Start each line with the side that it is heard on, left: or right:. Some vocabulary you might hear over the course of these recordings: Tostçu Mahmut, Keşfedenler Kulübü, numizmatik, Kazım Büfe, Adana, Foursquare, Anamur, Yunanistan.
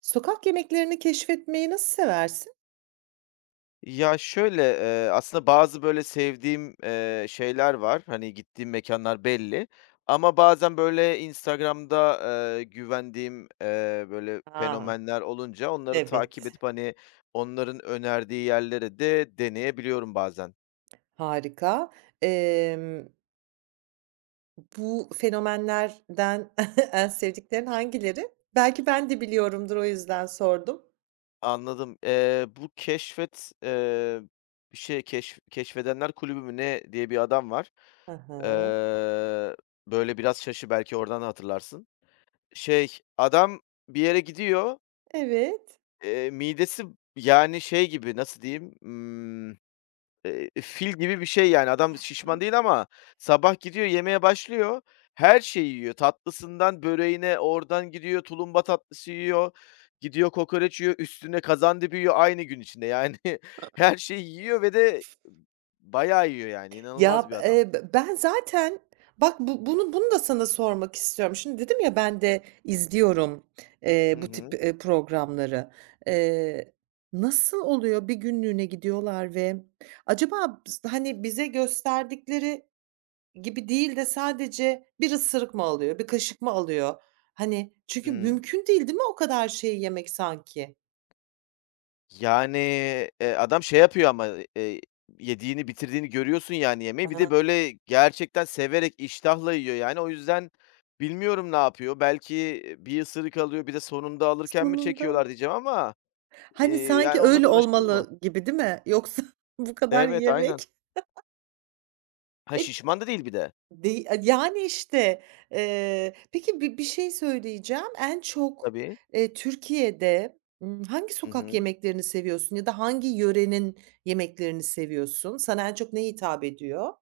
right: Sokak yemeklerini keşfetmeyi nasıl seversin?
left: Ya, şöyle, aslında bazı böyle sevdiğim, şeyler var. Hani, gittiğim mekanlar belli ama bazen böyle Instagram'da, güvendiğim, böyle
right: A!
left: fenomenler olunca onları takip
right: Evet.
left: edip, hani, onların önerdiği yerlere de deneyebiliyorum bazen.
right: Harika. Emm, bu fenomenlerden en sevdiklerin hangileri? Belki ben de biliyorumdur, o yüzden sordum.
left: Anladım. Bu keşfet, bir şey keşf Keşfedenler Kulübü mü ne diye bir adam var.
right: Hı hı.
left: Eee, böyle biraz şaşı, belki oradan hatırlarsın. Şey, adam bir yere gidiyor.
right: Evet.
left: Midesi, yani, şey gibi, nasıl diyeyim, fil gibi bir şey, yani. Adam şişman değil ama sabah gidiyor, yemeye başlıyor. Her şeyi yiyor. Tatlısından böreğine, oradan gidiyor tulumba tatlısı yiyor, gidiyor kokoreç yiyor, üstüne kazandibi yiyor aynı gün içinde. Yani, her şeyi yiyor ve de bayağı yiyor, yani. İnanılmaz
right: Ya,
left: bir adam.
right: b ben zaten bak bu bunu bunu da sana sormak istiyorum. Şimdi dedim ya ben de izliyorum,
left: Hı
right: bu tip,
left: hı.
right: programları. Eee, nasıl oluyor bir günlüğüne gidiyorlar ve acaba bs hani, bize gösterdikleri gibi değil de sadece bir ısırık mı alıyor, bir kaşık mı alıyor? Hani, çünkü
left: Hıı.
right: mümkün değil, değil mi o kadar şeyi yemek sanki?
left: Yani, adam şey yapıyor ama, eee, yediğini, bitirdiğini görüyorsun yani yemeği. Bir
right: A!
left: de, böyle, gerçekten severek, iştahla yiyor yani. O yüzden bilmiyorum ne yapıyor. Belki, bir ısırık alıyor, bir de sonunda alırken mi
right: Sonunda,
left: çekiyorlar diyeceğim ama,
right: hani, sanki
left: yani onunla
right: öyle
left: da uğraşılır mı?
right: olmalı gibi değil mi? Yoksa bu kadar
left: Evet, aynen.
right: yemek
left: Ha,
right: E
left: şişman da değil bir de.
right: Dey yani, işte, peki bir şey söyleyeceğim. En çok,
left: Tabii.
right: Türkiye'de, hangi
left: Hı
right: sokak
left: hı.
right: yemeklerini seviyorsun ya da hangi yörenin yemeklerini seviyorsun? Sana en çok ne hitap ediyor?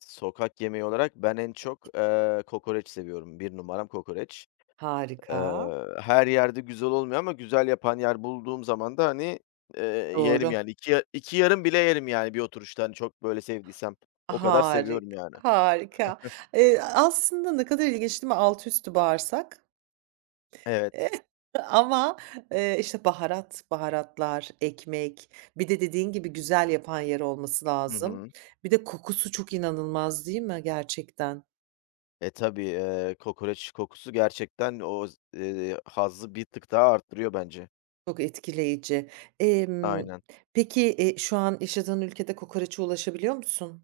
left: Sokak yemeği olarak ben en çok, kokoreç seviyorum. Bir numaram kokoreç.
right: Harika.
left: Her yerde güzel olmuyor ama güzel yapan yer bulduğum zaman da, hani, eee, yerim
right: Doğru.
left: yani. İki ya 2 yarım bile yerim yani bir oturuşta, hani, çok böyle sevdiysem. O kadar
right: Harik
left: seviyorum yani.
right: harika. Aslında ne kadar ilginç değil mi? Altı üstü bağırsak.
left: Evet.
right: ama, işte, baharatlar, ekmek, bir de dediğin gibi güzel yapan yer olması
left: Hı
right: lazım.
left: hı.
right: Bir de kokusu çok inanılmaz değil mi gerçekten?
left: E, tabii, kokoreç kokusu gerçekten o z hazzı bir tık daha arttırıyor bence.
right: Çok etkileyici. Emm,
left: Aynen.
right: peki, şu an yaşadığın ülkede kokoreçe ulaşabiliyor musun?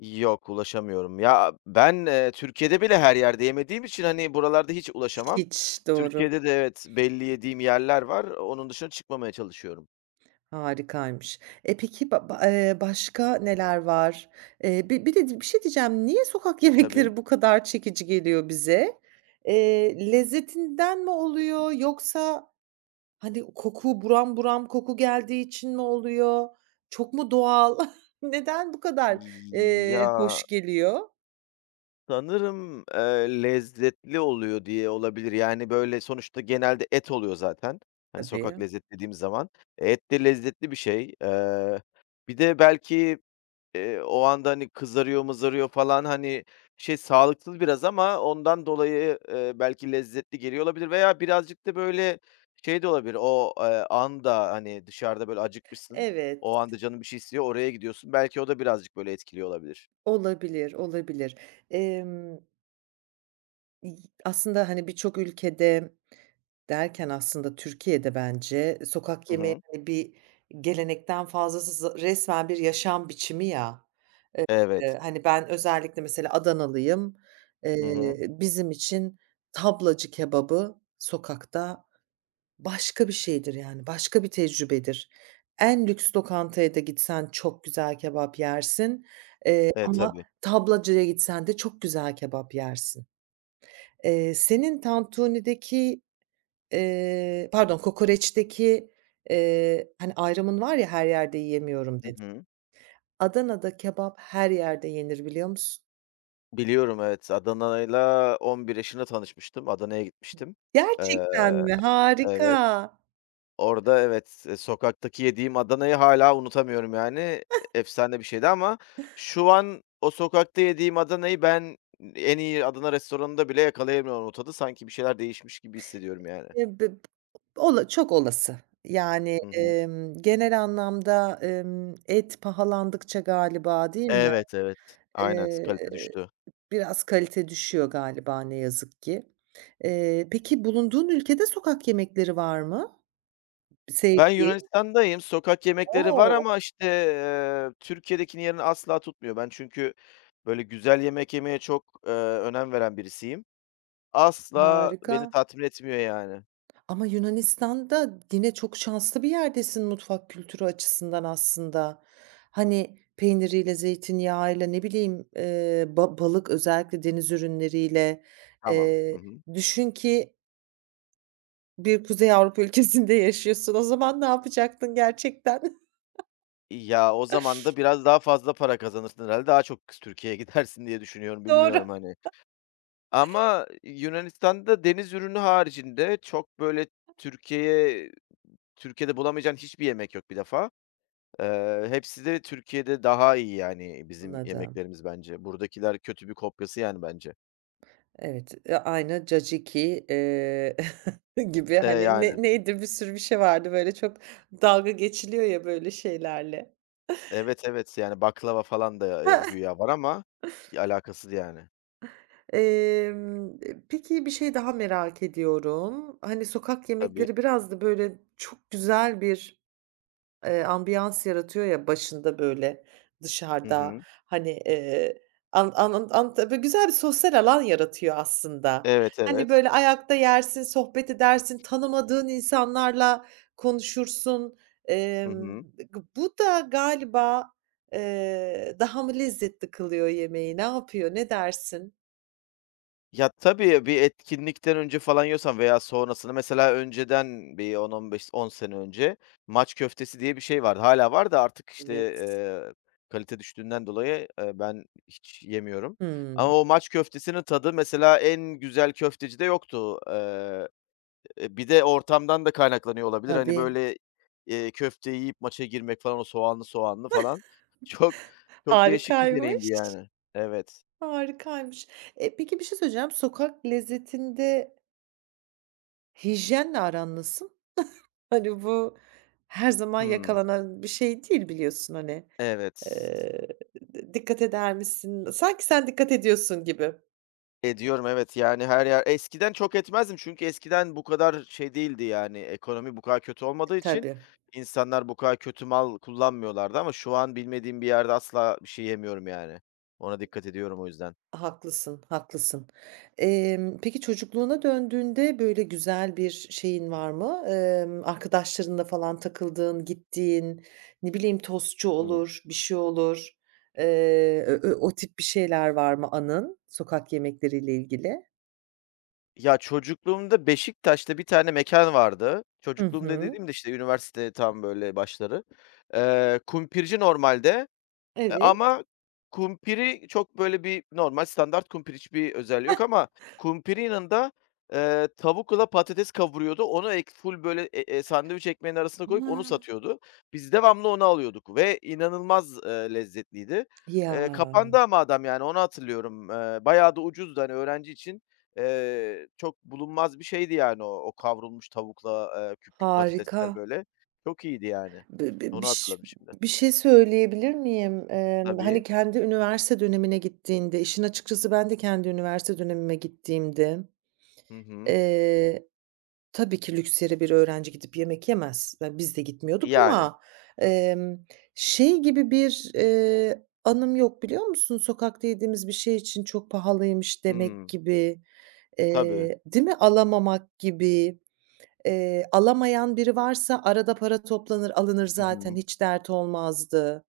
left: Yok, ulaşamıyorum. Ya, ben, Türkiye'de bile her yerde yemediğim için, hani, buralarda hiç ulaşamam.
right: Hiç, doğru.
left: Türkiye'de de evet, belli yediğim yerler var. Onun dışına çıkmamaya çalışıyorum.
right: Harikaymış. E, peki ba ba başka neler var? Bi bir de bir şey diyeceğim, niye sokak
left: Tabii.
right: yemekleri bu kadar çekici geliyor bize? Lezzetinden mi oluyor yoksa, hani, koku buram buram koku geldiği için mi oluyor? Çok mu doğal? Neden bu kadar,
left: Ya,
right: hoş geliyor?
left: sanırım, lezzetli oluyor diye olabilir. Yani, böyle, sonuçta genelde et oluyor zaten. Hani, sokak
right: Tabii.
left: lezzet dediğimiz zaman. Et de lezzetli bir şey. Bir de belki, o anda, hani, kızarıyor mızarıyor falan, hani, şey, sağlıksız biraz ama ondan dolayı, belki lezzetli geliyor olabilir veya birazcık da, böyle, şey de olabilir. O, anda, hani, dışarıda, böyle, acıkmışsın.
right: Evet,
left: O anda canın bir şey istiyor, oraya gidiyorsun. Belki o da birazcık, böyle, etkiliyor olabilir.
right: olabilir, olabilir. Emm, y aslında, hani, birçok ülkede derken aslında Türkiye'de bence sokak
left: Hı
right: yemeği,
left: hı.
right: hani, gelenekten fazlası z resmen bir yaşam biçimi ya.
left: Evet.
right: Hani, ben özellikle mesela Adanalıyım.
left: Hı hı.
right: Bizim için tablacı kebabı sokakta başka bir şeydir, yani, başka bir tecrübedir. En lüks lokantaya da gitsen çok güzel kebap yersin,
left: E,
right: ama
left: tabii.
right: tablacıya gitsen de çok güzel kebap yersin. Senin Tantuni'deki pardon, kokoreçteki, hani, ayrımın var ya, "Her yerde yiyemiyorum."
left: Hı
right: dedin.
left: hı.
right: Adana'da kebap her yerde yenir biliyor musun?
left: Biliyorum, evet. Adana'yla 11 yaşında tanışmıştım. Adana'ya gitmiştim. Eee,
right: Gerçekten mi?
left: evet.
right: Harika.
left: Orada evet, sokaktaki yediğim Adana'yı hala unutamıyorum yani. Efsane bir şeydi ama şu an o sokakta yediğim Adana'yı ben en iyi Adana restoranında bile yakalayamıyorum o tadı. Sanki bir şeyler değişmiş gibi hissediyorum yani.
right: B ola çok olası. Yani,
left: Hı hı.
right: genel anlamda, et pahalandıkça galiba değil mi,
left: Evet, evet. Aynen.
right: eee,
left: Kalite düştü.
right: biraz kalite düşüyor galiba ne yazık ki. Peki bulunduğun ülkede sokak yemekleri var mı
left: Ben
right: sevdiğin?
left: Yunanistan'dayım. Sokak yemekleri var
right: O!
left: ama, işte, Türkiye'dekinin yerini asla tutmuyor. Ben çünkü böyle güzel yemek yemeye çok, önem veren birisiyim. Asla
right: Harika.
left: beni tatmin etmiyor yani.
right: Ama Yunanistan'da yine çok şanslı bir yerdesin mutfak kültürü açısından aslında. Hani, peyniriyle, zeytinyağıyla, ne bileyim, ba balık özellikle deniz ürünleriyle.
left: Tamam. Hı
right: Eee,
left: hı.
right: düşün ki bir Kuzey Avrupa ülkesinde yaşıyorsun. O zaman ne yapacaktın gerçekten?
left: Ya, o zaman da biraz daha fazla para kazanırsın herhâlde. Daha çok Türkiye'ye gidersin diye düşünüyorum.
right: Doğru.
left: Bilmiyorum, hani. Ama Yunanistan'da deniz ürünü haricinde çok böyle Türkiye'ye Türkiye'de bulamayacağın hiçbir yemek yok bir defa. Hepsi de Türkiye'de daha iyi yani bizim
right: Anladım.
left: yemeklerimiz bence. Buradakiler kötü bir kopyası yani bence.
right: Evet, aynı caciki, gibi, hani,
left: Yani.
right: neydi, bir sürü bir şey vardı, böyle, çok dalga geçiliyor ya böyle şeylerle.
left: Evet, evet, yani baklava falan da, güya var ama ya alakasız yani.
right: Emm, peki, bir şey daha merak ediyorum. Hani, sokak
left: Tabii.
right: yemekleri biraz da, böyle, çok güzel bir, ambiyans yaratıyor ya başında, böyle,
left: Hı
right: dışarıda.
left: hı.
right: Hani, an an an anta böyle, güzel bir sosyal alan yaratıyor aslında.
left: Evet,
right: Hani,
left: evet.
right: böyle, ayakta yersin, sohbet edersin, tanımadığın insanlarla konuşursun.
left: Hı
right: Emm,
left: hı.
right: g bu da galiba, daha mı lezzetli kılıyor yemeği? Ne yapıyor? Ne dersin?
left: Ya, tabii, bir etkinlikten önce falan yiyorsan veya sonrasını mesela, önceden bir 10-15-10 sene önce maç köftesi diye bir şey vardı. Hala var da artık, işte,
right: Evet.
left: kalite düştüğünden dolayı, ben hiç yemiyorum. Ama
right: Hımm.
left: o maç köftesinin tadı mesela en güzel köftecide yoktu. Bir de ortamdan da kaynaklanıyor olabilir. Hani,
right: Tabii.
left: böyle, köfteyi yiyip maça girmek falan, o soğanlı soğanlı falan çok çok değişik bir deneyimdi
right: Harikaymış,
left: yani. Evet.
right: harikaymış. E, peki bir şey söyleyeceğim. Sokak lezzetinde hijyenle aran nasıl? Hani, bu her zaman
left: Hımm.
right: yakalanan bir şey değil biliyorsun, hani.
left: Evet.
right: Eee, d dikkat eder misin? Sanki sen dikkat ediyorsun gibi.
left: Ediyorum, evet. Yani, her yer eskiden çok etmezdim, çünkü eskiden bu kadar şey değildi, yani, ekonomi bu kadar kötü olmadığı için
right: Tabii.
left: insanlar bu kadar kötü mal kullanmıyorlardı ama şu an bilmediğim bir yerde asla bir şey yemiyorum, yani. Ona dikkat ediyorum o yüzden.
right: Haklısın, haklısın. Peki çocukluğuna döndüğünde böyle güzel bir şeyin var mı? Arkadaşlarınla falan takıldığın, gittiğin, ne bileyim, tostçu
left: Hıı.
right: olur, bir şey olur. Ö ö o tip bir şeyler var mı anın sokak yemekleriyle ilgili?
left: Ya, çocukluğumda Beşiktaş'ta bir tane mekan vardı.
right: Hı
left: Çocukluğumda
right: hı.
left: dediğimde işte, üniversite tam böyle başları. Kumpirci normalde. E,
right: Evet.
left: ama kumpiri çok böyle, bir normal standart kumpir, hiçbir özelliği yok ama kumpirin yanında, tavukla patates kavuruyordu. Onu ek ful böyle, sandviç ekmeğinin arasına koyup onu
right: Hıı.
left: satıyordu. Biz devamlı onu alıyorduk ve inanılmaz, lezzetliydi.
right: Ya,
left: Kapandı ama adam, yani onu hatırlıyorum. Bayağı da ucuzdu. Hani öğrenci için, çok bulunmaz bir şeydi yani o o kavrulmuş tavukla, küp küp
right: harika.
left: patatesler böyle. Çok iyiydi yani.
right: Bi bi
left: Onu
right: biş
left: hatırladım şimdi.
right: bir şey söyleyebilir miyim? Hani,
left: Tabii.
right: kendi üniversite dönemine gittiğinde, işin açıkçası ben de kendi üniversite dönemime gittiğimde,
left: Hı hı.
right: eee, tabii ki lüks yere bir öğrenci gidip yemek yemez. Ya, biz de gitmiyorduk
left: Yani.
right: ama, emm, şey gibi bir, anım yok biliyor musun? Sokakta yediğimiz bir şey için çok pahalıymış demek
left: Hımm.
right: gibi,
left: Tabii.
right: değil mi? Alamamak gibi. Alamayan biri varsa arada para toplanır, alınır
left: Hı
right: zaten
left: hı.
right: hiç dert olmazdı.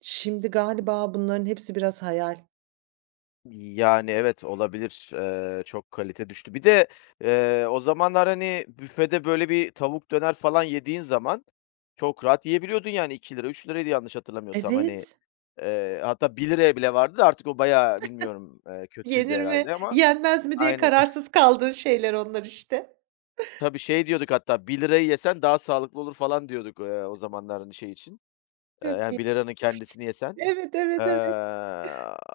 right: Şimdi galiba bunların hepsi biraz hayal.
left: Yani, evet, olabilir. Çok kalite düştü. Bir de, o zamanlar, hani, büfede böyle bir tavuk döner falan yediğin zaman çok rahat yiyebiliyordun yani. ₺2 ₺3'tü yanlış hatırlamıyorsam. Hani,
right: Evet.
left: hatta ₺1'ya bile vardı da artık o bayağı, bilmiyorum, kötüydü
right: Yenir mi,
left: herhâlde ama
right: yenmez mi diye
left: Aynen.
right: kararsız kaldığın şeyler onlar işte.
left: Tabii, şey diyorduk hatta, ₺1'yı yesen daha sağlıklı olur falan diyorduk, o zamanlar, hani, şey için,
right: Çok
left: yani
right: iyi.
left: ₺1'nın kendisini yesen.
right: Evet,
left: Eee,
right: evet, evet.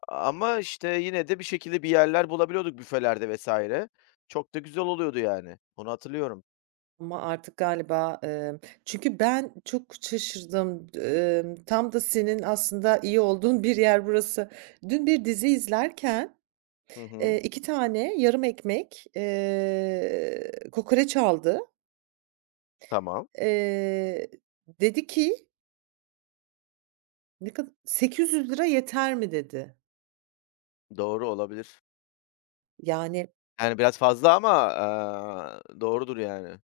left: ama, işte, yine de bir şekilde bir yerler bulabiliyorduk büfelerde vesaire. Çok da güzel oluyordu yani. Onu hatırlıyorum.
right: Ama artık galiba, çünkü ben çok şaşırdım. Tam da senin aslında iyi olduğun bir yer burası. Dün bir dizi izlerken,
left: Hı hı.
right: 2 tane yarım ekmek, kokoreç aldı.
left: Tamam.
right: Eee, dedi ki ne kadar lira yeter mi?" dedi.
left: Doğru, olabilir.
right: Yani
left: Yani, biraz fazla ama, doğrudur yani.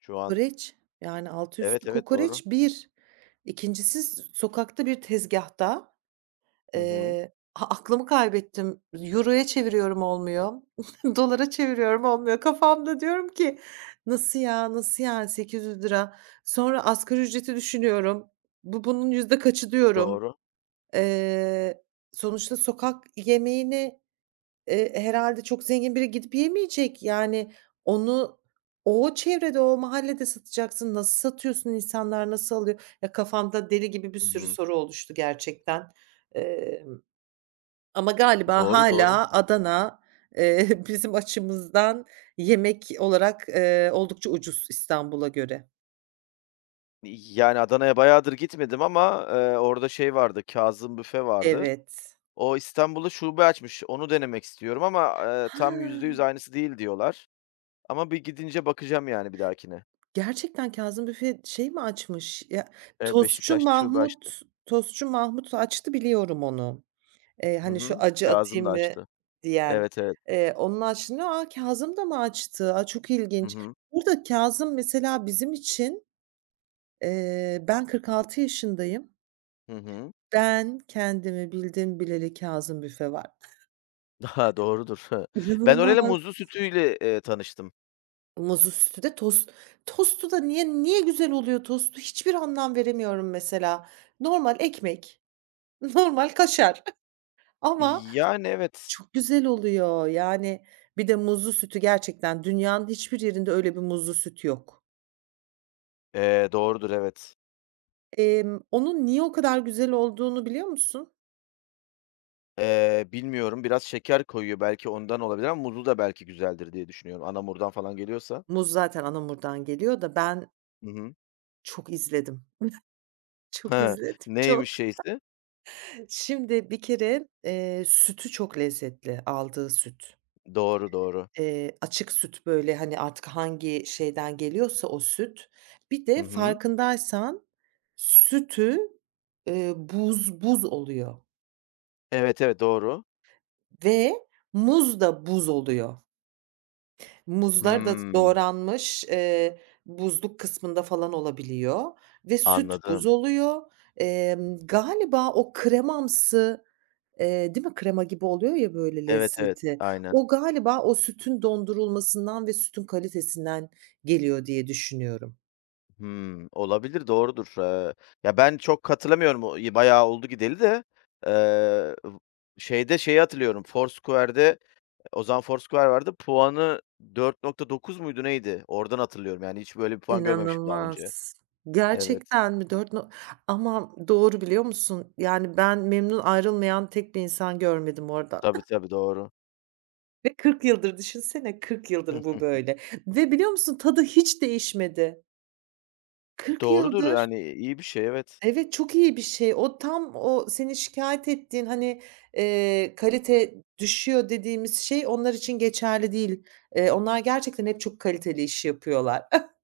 left: Şu an.
right: kokoreç, yani altı
left: Evet,
right: üstü
left: evet, doğru.
right: kokoreç bir. 2'ncisi sokakta bir tezgahta.
left: Hı hı.
right: A aklımı kaybettim. Euro'ya çeviriyorum olmuyor. Dolara çeviriyorum olmuyor. Kafamda diyorum ki "Nasıl ya, nasıl yani sekiz yüz lira. Sonra asgari ücreti düşünüyorum. "Bu bunun yüzde kaçı?" diyorum.
left: Doğru.
right: Eee, sonuçta sokak yemeğini herhâlde çok zengin biri gidip yemeyecek. Yani onu o çevrede, o mahallede satacaksın. Nasıl satıyorsun? İnsanlar nasıl alıyor? Ya, kafamda deli gibi bir
left: Hı
right: sürü
left: hı.
right: soru oluştu gerçekten. Emm, ama galiba
left: Doğru, doğru.
right: hâlâ Adana, bizim açımızdan yemek olarak, oldukça ucuz İstanbul'a göre.
left: Yani, Adana'ya bayağıdır gitmedim ama, orada şey vardı, Kazım Büfe vardı.
right: Evet.
left: O İstanbul'da şube açmış. Onu denemek istiyorum ama, tam %100
right: Ha!
left: aynısı değil diyorlar. Ama bir gidince bakacağım yani bir dahakine.
right: Gerçekten Kazım Büfe şey mi açmış? Ya,
left: Evet, Beşiktaş'ta şube açtı.
right: Tostçu Mahmut açtı biliyorum onu.
left: Hı
right: Hani, "Şu
left: hı.
right: acı
left: Kazım
right: atayım
left: da
right: mı?"
left: açtı.
right: diyen.
left: Evet, evet.
right: Onun açtığını, "A, Kazım da mı açtı? A, çok
left: Hı
right: ilginç."
left: hı.
right: Burada Kazım mesela bizim için, ben 46 yaşındayım.
left: Hı hı.
right: Ben kendimi bildim bileli Kazım büfe var.
left: Daha doğrudur. Ben orayla,
right: İnanılmaz.
left: muzlu sütüyle, tanıştım.
right: Muzlu sütlü de tostu da niye güzel oluyor tostu? Hiçbir anlam veremiyorum mesela. Normal ekmek, normal kaşar ama
left: Yani evet.
right: çok güzel oluyor. Yani, bir de muzlu sütü gerçekten dünyanın hiçbir yerinde öyle bir muzlu süt yok.
left: Doğrudur, evet.
right: Onun niye o kadar güzel olduğunu biliyor musun?
left: Bilmiyorum, biraz şeker koyuyor belki ondan olabilir ama muzlu da belki güzeldir diye düşünüyorum. Anamur'dan falan geliyorsa.
right: Muz zaten anamurdan geliyor da ben
left: Hı hı.
right: çok izledim. Çok
left: Ha,
right: izledim, çok.
left: neymiş şeysi?
right: Şimdi bir kere, sütü çok lezzetli, aldığı süt.
left: Doğru, doğru.
right: Açık süt, böyle, hani, artık hangi şeyden geliyorsa o süt. Bir
left: Hı
right: de
left: hı.
right: farkındaysan sütü, buz buz oluyor.
left: Evet, evet, doğru.
right: Ve muz da buz oluyor. Muzlar da
left: Hımm,
right: doğranmış, buzluk kısmında falan olabiliyor ve süt buz
left: anladım.
right: oluyor. Galiba o kremamsı, değil mi? Krema gibi oluyor ya böyle
left: Evet, evet,
right: lezzeti.
left: aynen.
right: O galiba o sütün dondurulmasından ve sütün kalitesinden geliyor diye düşünüyorum.
left: Hımm, olabilir, doğrudur. Ya, ben çok katılamıyorum. O bayağı oldu gideli de. Eee, şeyde şeyi hatırlıyorum, Foursquare'de o zaman Foursquare vardı. Puanı 4,9 muydu neydi? Oradan hatırlıyorum, yani, hiç böyle bir puan görmemişim daha önce.
right: İnanılmaz.
left: Evet.
right: Gerçekten mi? Dört? No, ama doğru biliyor musun? Yani ben memnun ayrılmayan tek bir insan görmedim orada.
left: Tabii, tabii, doğru.
right: Ve 40 yıldır düşünsene, 40 yıldır bu böyle ve biliyor musun tadı hiç değişmedi. 40
left: Doğrudur,
right: yıldır.
left: yani, iyi bir şey, evet.
right: Evet, çok iyi bir şey. O tam o senin şikâyet ettiğin, hani, kalite düşüyor dediğimiz şey onlar için geçerli değil. Onlar gerçekten hep çok kaliteli iş yapıyorlar.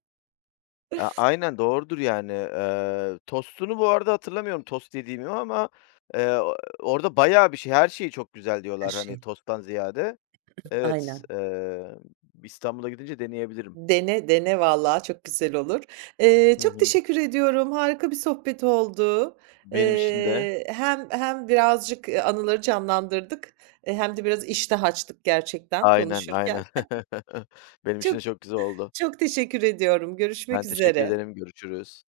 left: Aynen, doğrudur, yani. Tostunu bu arada hatırlamıyorum, tost yediğimi ama, orada bayağı bir şey, her şeyi çok güzel
right: Her
left: diyorlar, hani,
right: şey.
left: tosttan ziyade. Evet,
right: Aynen.
left: İstanbul'a gidince deneyebilirim.
right: Dene, dene vallahi çok güzel olur.
left: Hı
right: Çok
left: hı.
right: teşekkür ediyorum. Harika bir sohbet oldu.
left: Benim için de
right: Hem birazcık, anıları canlandırdık, hem de biraz iştah açtık gerçekten
left: Aynen,
right: konuşurken.
left: aynen. Benim için de
right: Çok
left: çok güzel oldu.
right: çok teşekkür ediyorum.
left: Ben
right: Görüşmek
left: teşekkür
right: üzere.
left: ederim. Görüşürüz.